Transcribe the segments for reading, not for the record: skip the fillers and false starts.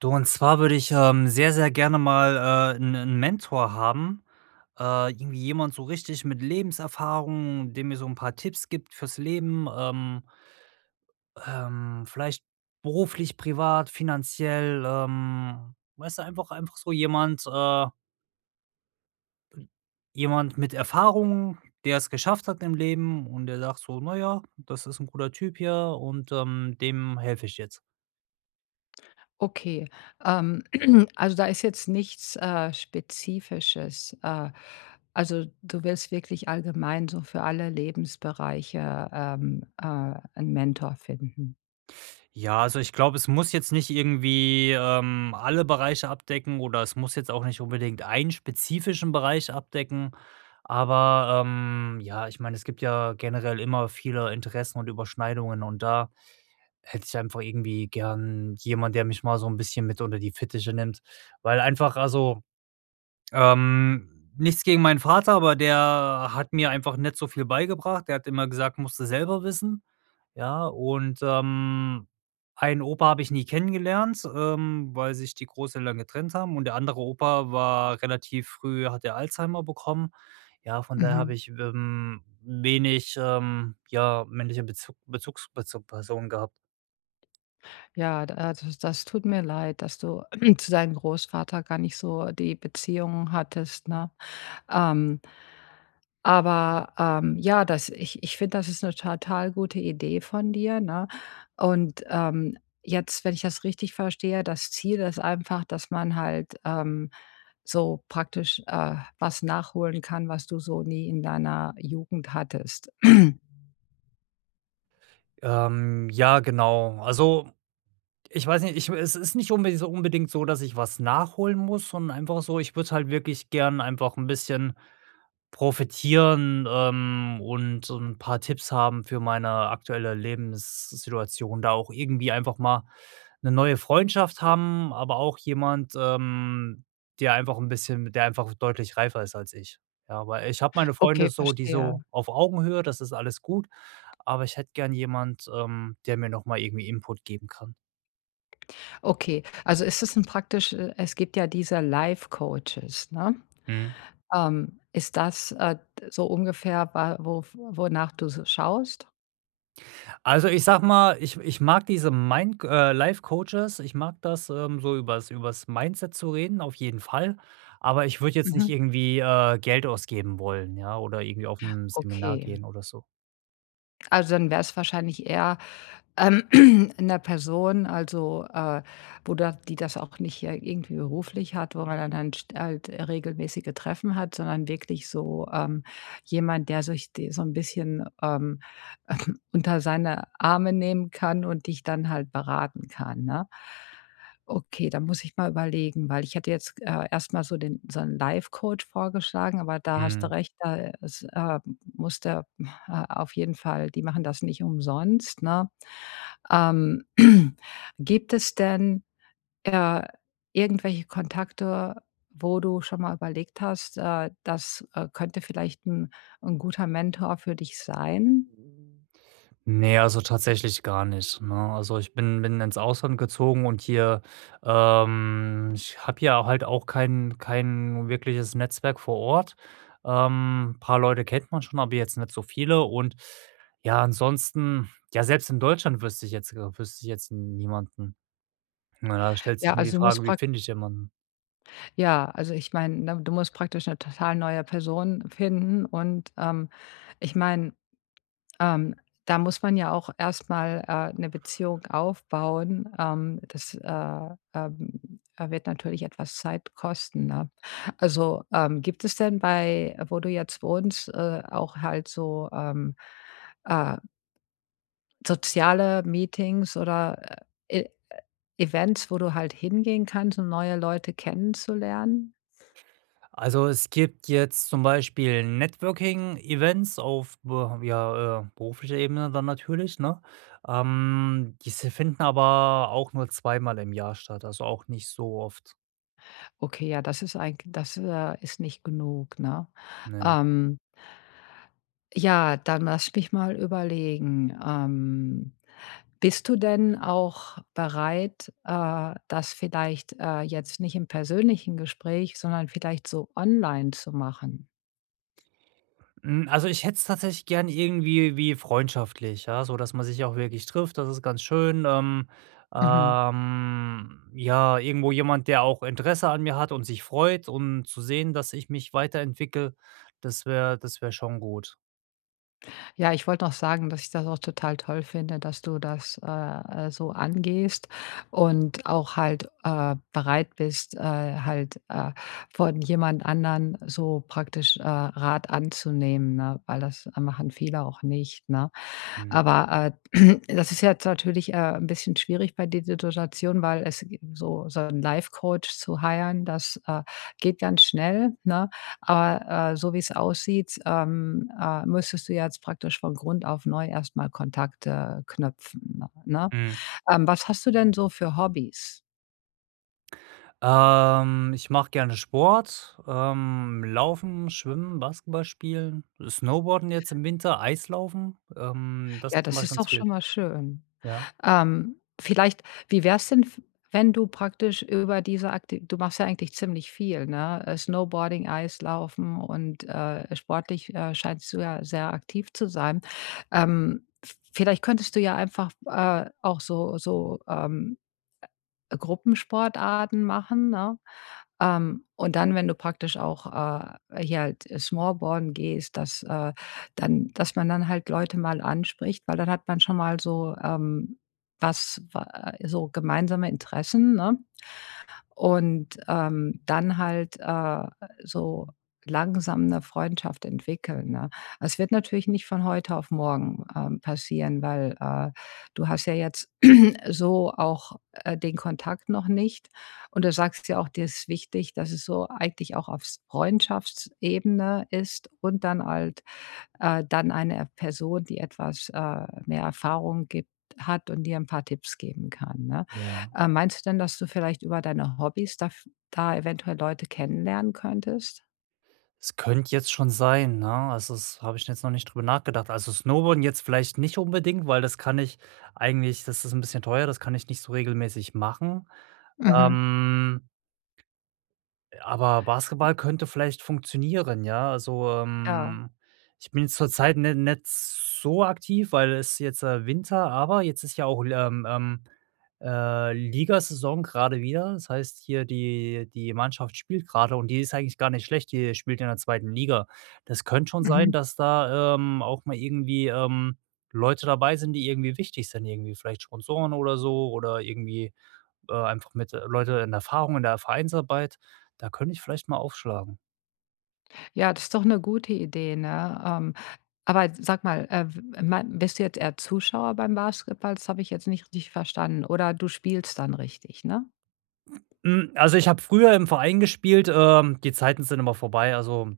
Du, und zwar würde ich, sehr, sehr gerne mal, 'n Mentor haben. Irgendwie jemand so richtig mit Lebenserfahrung, der mir so ein paar Tipps gibt fürs Leben, vielleicht beruflich, privat, finanziell, weißt du, einfach so jemand jemand mit Erfahrung, der es geschafft hat im Leben und der sagt so: „Na ja, das ist ein guter Typ hier und, dem helfe ich jetzt.“ Okay, ähm, also da ist jetzt nichts, Spezifisches. Also du willst wirklich allgemein so für alle Lebensbereiche, 'n Mentor finden. Ja, also ich glaube, es muss jetzt nicht irgendwie, alle Bereiche abdecken oder es muss jetzt auch nicht unbedingt einen spezifischen Bereich abdecken. Aber, ja, ich meine, es gibt ja generell immer viele Interessen und Überschneidungen und da hätte ich einfach irgendwie gern jemand, der mich mal so ein bisschen mit unter die Fittiche nimmt, weil einfach ähm, nichts gegen meinen Vater, aber der hat mir einfach nicht so viel beigebracht. Der hat immer gesagt: „Musst du selber wissen.“ Ja, und, einen Opa habe ich nie kennengelernt, weil sich die Großeltern getrennt haben und der andere Opa war relativ früh hat er Alzheimer bekommen. Ja, von daher Mhm. habe ich, wenig, ja, männliche Bezugspersonen gehabt. Ja, d das das tut mir leid, dass du zu deinem Großvater gar nicht so die Beziehungen hattest, ne? Ähm Aber ja, das, ich finde, das ist eine total gute Idee von dir, ne? Und, jetzt, wenn ich das richtig verstehe, das Ziel ist einfach, dass man halt, so praktisch, was nachholen kann, was du so nie in deiner Jugend hattest. Ja, genau. Ich weiß nicht, ich es ist nicht unbedingt so, dass ich was nachholen muss, sondern einfach so, ich würde halt wirklich gern einfach ein bisschen profitieren, und so ein paar Tipps haben für meine aktuelle Lebenssituation. Da auch irgendwie einfach mal eine neue Freundschaft haben, aber auch jemand, der einfach deutlich reifer ist als ich. Ja, weil ich habe meine Freunde Okay, so die verstehe. so auf Augenhöhe, das ist alles gut, aber ich hätte gern jemand, der mir noch mal irgendwie Input geben kann. Okay, also ist es ein praktisch es gibt ja diese Life Coaches, ne? Mhm. Ist das, so ungefähr wa wof wonach du so schaust? Also, ich sag mal, ich mag diese Mind Life Coaches. Ich mag das, so übers Mindset zu reden, auf jeden Fall. Aber ich würde jetzt nicht Mhm. irgendwie, Geld ausgeben wollen, ja, oder irgendwie auf ein Seminar Okay. gehen oder so. Also, dann wäre es wahrscheinlich eher ähm, 'ner Person, also, wo da die das auch nicht, irgendwie beruflich hat, wo man dann dann st halt regelmäßige Treffen hat, sondern wirklich so, jemand, der sich de so ein bisschen, unter seine Arme nehmen kann und dich dann halt beraten kann, ne? Okay, da muss ich mal überlegen, weil ich hätte jetzt, erst mal so den so einen Life-Coach vorgeschlagen, aber da hast du Mhm. recht, da es, muss der, äh, auf jeden Fall die machen das nicht umsonst, ne? Ähm, Gibt es denn, äh, irgendwelche Kontakte, wo du schon mal überlegt hast, das, könnte vielleicht ein 'n guter Mentor für dich sein? Ne, also tatsächlich gar nicht, ne? Also, ich bin ins Ausland gezogen und hier ich habe hier halt auch kein wirkliches Netzwerk vor Ort. Paar Leute kennt man schon, aber jetzt nicht so viele und ja, ansonsten ja, selbst in Deutschland wüsste ich jetzt niemanden. Na, da stellt Ja, sich mir die also, du musst Frage: „Wie prakt finde ich jemanden?“ ja, also, ich meine, ne, du musst praktisch eine total neue Person finden und, ich meine Ähm, da muss man ja auch erstmal mal, 'ne Beziehung aufbauen. Ähm, wird natürlich etwas Zeit kosten, ne? Also, gibt es denn bei wo du jetzt wohnst, auch halt so, äh, soziale Meetings oder, E Events, wo du halt hingehen kannst, um neue Leute kennenzulernen? Also, es gibt jetzt zum Beispiel Networking-Events auf beruflicher Ebene dann natürlich, ne? Diese finden aber auch nur zweimal im Jahr statt, also auch nicht so oft. Okay, ja, das ist eigentlich das, ist nicht genug, ne? Ne. Ähm, ja, dann lass mich mal überlegen. Bist du denn auch bereit, das vielleicht, jetzt nicht im persönlichen Gespräch, sondern vielleicht so online zu machen? Hm, also, ich hätte es tatsächlich gern irgendwie wie freundschaftlich, ja, so dass man sich auch wirklich trifft. Das ist ganz schön. Mhm. Ja, irgendwo jemand, der auch Interesse an mir hat und sich freut und zu sehen, dass ich mich weiterentwickle, das wäre schon gut. Ja, ich wollte noch sagen, dass ich das auch total toll finde, dass du das, so angehst und auch halt, bereit bist, von jemand anderen so praktisch, Rat anzunehmen, ne? Weil das machen viele auch nicht, ne? Mhm. Aber, das ist jetzt natürlich, 'n bisschen schwierig bei dieser Situation, weil es g so so 'n Life-Coach zu hiren, das, geht ganz schnell, ne? Aber, so wie es aussieht, müsstest du jetzt praktisch von Grund auf neu erstmal Kontakte knüpfen, ne? Mhm. Was hast du denn so für Hobbys? Ich mache gerne Sport, Laufen, Schwimmen, Basketball spielen, Snowboarden jetzt im Winter, Eislaufen, das Ja, das mache ich ist ganz doch viel. schon mal schön. Ja, Vielleicht wie wär's denn, f wenn du praktisch über diese Akti du machst ja eigentlich ziemlich viel, ne? Snowboarding, Eislaufen und, sportlich, scheinst du ja sehr aktiv zu sein. V Vielleicht könntest du ja einfach, auch so Gruppensportarten machen, ne? Und dann, wenn du praktisch auch, hier halt Smallborn gehst, dass, dann dass man dann halt Leute mal anspricht, weil dann hat man schon mal so, was wa so gemeinsame Interessen, ne? Und, dann halt, so langsam eine Freundschaft entwickeln, ne? Es wird natürlich nicht von heute auf morgen, passieren, weil, du hast ja jetzt so auch, den Kontakt noch nicht. Und du sagst ja auch, dir ist wichtig, dass es so eigentlich auch auf Freundschaftsebene ist und dann halt dann eine Person, die etwas, mehr Erfahrung gibt hat und dir ein paar Tipps geben kann, ne? ja. Meinst du denn, dass du vielleicht über deine Hobbys da eventuell Leute kennenlernen könntest? Es könnte jetzt schon sein, ne? Also, das habe ich jetzt noch nicht drüber nachgedacht. Also, Snowboarden jetzt vielleicht nicht unbedingt, weil das kann ich eigentlich das ist ein bisschen teuer, das kann ich nicht so regelmäßig machen. Mhm. Ähm. Aber Basketball könnte vielleicht funktionieren, ja. Also, Ja. Ich bin jetzt zurzeit ni nicht so aktiv, weil es jetzt, Winter aber jetzt ist ja auch l Ligasaison grade wieder. Das heißt hier, die Mannschaft spielt gerade und die ist eigentlich gar nicht schlecht, die spielt in der zweiten Liga. Das könnte schon sein, Mhm. dass da, auch mal irgendwie, Leute dabei sind, die irgendwie wichtig sind, irgendwie vielleicht Sponsoren oder so oder einfach mit, Leute in Erfahrung in der Vereinsarbeit, da könnte ich vielleicht mal aufschlagen. Ja, das ist doch eine gute Idee, ne? Aber sag mal, w mein bist du jetzt eher Zuschauer beim Basketball? Das habe ich jetzt nicht richtig verstanden. Oder du spielst dann richtig, ne? Hm, also, ich habe früher im Verein gespielt, die Zeiten sind immer vorbei, also,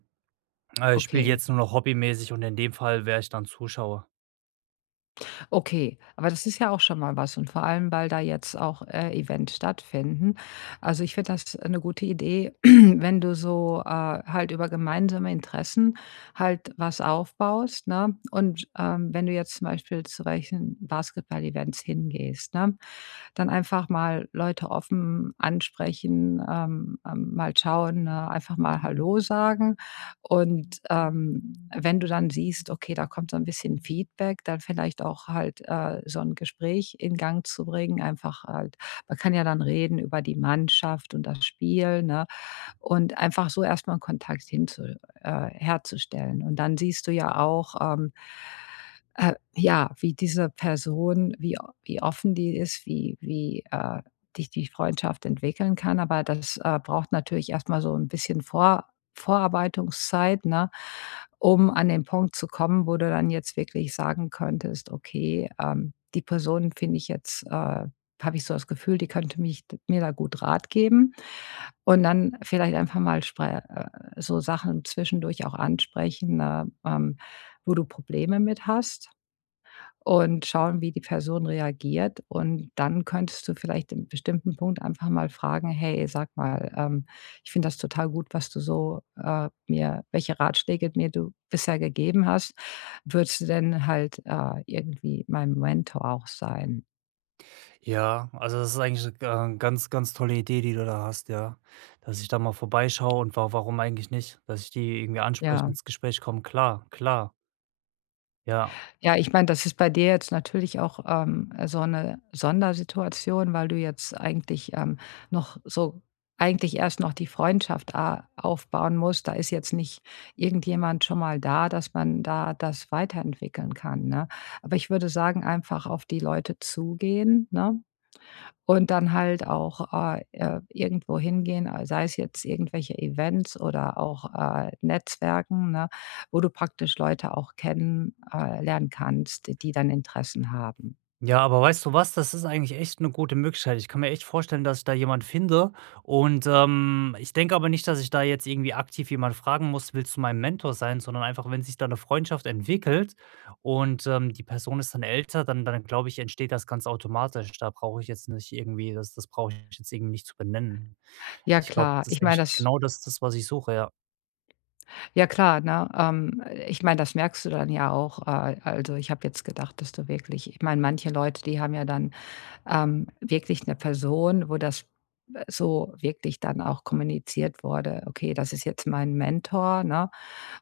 ich spiele Okay. jetzt nur noch hobbymäßig und in dem Fall wäre ich dann Zuschauer. Okay, aber das ist ja auch schon mal was und vor allem, weil da jetzt auch, Events stattfinden. Also, ich finde das eine gute Idee, wenn du so, halt über gemeinsame Interessen halt was aufbaust, ne? Und, wenn du jetzt zum Beispiel zu welchen Basketball-Events hingehst, ne, dann einfach mal Leute offen ansprechen, mal schauen, ne, einfach mal hallo sagen. Und, wenn du dann siehst, okay, da kommt so ein bisschen Feedback, dann vielleicht auch halt, so ein Gespräch in Gang zu bringen, einfach halt man kann ja dann reden über die Mannschaft und das Spiel, ne? Und einfach so erstmal mal Kontakt hinzu herzustellen. Und dann siehst du ja auch, ja, wie diese Person wie o wie offen die ist, wie dich die Freundschaft entwickeln kann. Aber das, braucht natürlich erstmal so ein bisschen Vorarbeitungszeit, ne, um an den Punkt zu kommen, wo du dann jetzt wirklich sagen könntest: „Okay, die Person finde ich jetzt, habe ich so das Gefühl, die könnte mich mir da gut Rat geben und dann vielleicht einfach mal spre so Sachen zwischendurch auch ansprechen, wo du Probleme mit hast und schauen, wie die Person reagiert. Und dann könntest du vielleicht im bestimmten Punkt einfach mal fragen: „Hey, sag mal, ich finde das total gut, was du so, mir welche Ratschläge mir du bisher gegeben hast. Würdest du denn halt, irgendwie mein Mentor auch sein?“ Ja, also, das ist eigentlich, ganz, ganz tolle Idee, die du da hast, ja, dass ich da mal vorbeischaue und wa warum eigentlich nicht? Dass ich die irgendwie anspreche, Ja. ins Gespräch komme, klar, klar, ja. Ja, ich meine, das ist bei dir jetzt natürlich auch, so eine Sondersituation, weil du jetzt eigentlich, noch so eigentlich erst noch die Freundschaft a aufbauen musst. Da ist jetzt nicht irgendjemand schon mal da, dass man da das weiterentwickeln kann, ne? Aber ich würde sagen, einfach auf die Leute zugehen, ne? Und dann halt auch, irgendwo hingehen, sei es jetzt irgendwelche Events oder auch, Netzwerken, ne, wo du praktisch Leute auch kennen lernen kannst, d die dann Interessen haben. Ja, aber weißt du was? Das ist eigentlich echt eine gute Möglichkeit. Ich kann mir echt vorstellen, dass ich da jemand finde und, ich denke aber nicht, dass ich da jetzt irgendwie aktiv jemand fragen muss: „Willst du mein Mentor sein?“, sondern einfach, wenn sich da eine Freundschaft entwickelt und, die Person ist dann älter, dann glaube ich, entsteht das ganz automatisch. Da brauche ich jetzt nicht irgendwie das das brauche ich jetzt irgendwie nicht zu benennen. Ja Ich glaube, klar, das ich ist meine eigentlich das genau das, was ich suche, ja. ja klar, ne? Ich meine, das merkst du dann ja auch. Also, ich habe jetzt gedacht, dass du wirklich ich meine, manche Leute, die haben ja dann, wirklich eine Person, wo das, so wirklich dann auch kommuniziert wurde: „Okay, das ist jetzt mein Mentor“, ne?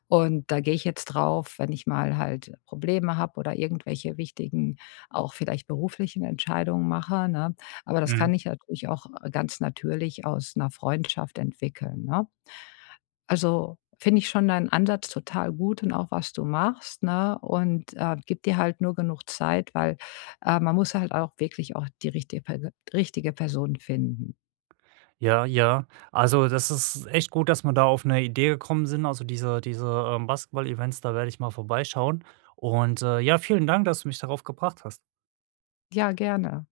Und da gehe ich jetzt drauf, wenn ich mal halt Probleme habe oder irgendwelche wichtigen, auch vielleicht beruflichen Entscheidungen mache, ne? Aber das Mhm. kann ich natürlich auch ganz natürlich aus 'ner Freundschaft entwickeln, ne? Also, finde ich schon deinen Ansatz total gut und auch, was du machst, ne? Und, gib dir halt nur genug Zeit, weil, man muss halt auch wirklich auch die richtige Person finden. Ja, ja. Also, das ist echt gut, dass wir da auf eine Idee gekommen sind. Also, diese, Basketball-Events, da werde ich mal vorbeischauen. Und, ja, vielen Dank, dass du mich darauf gebracht hast. Ja, gerne.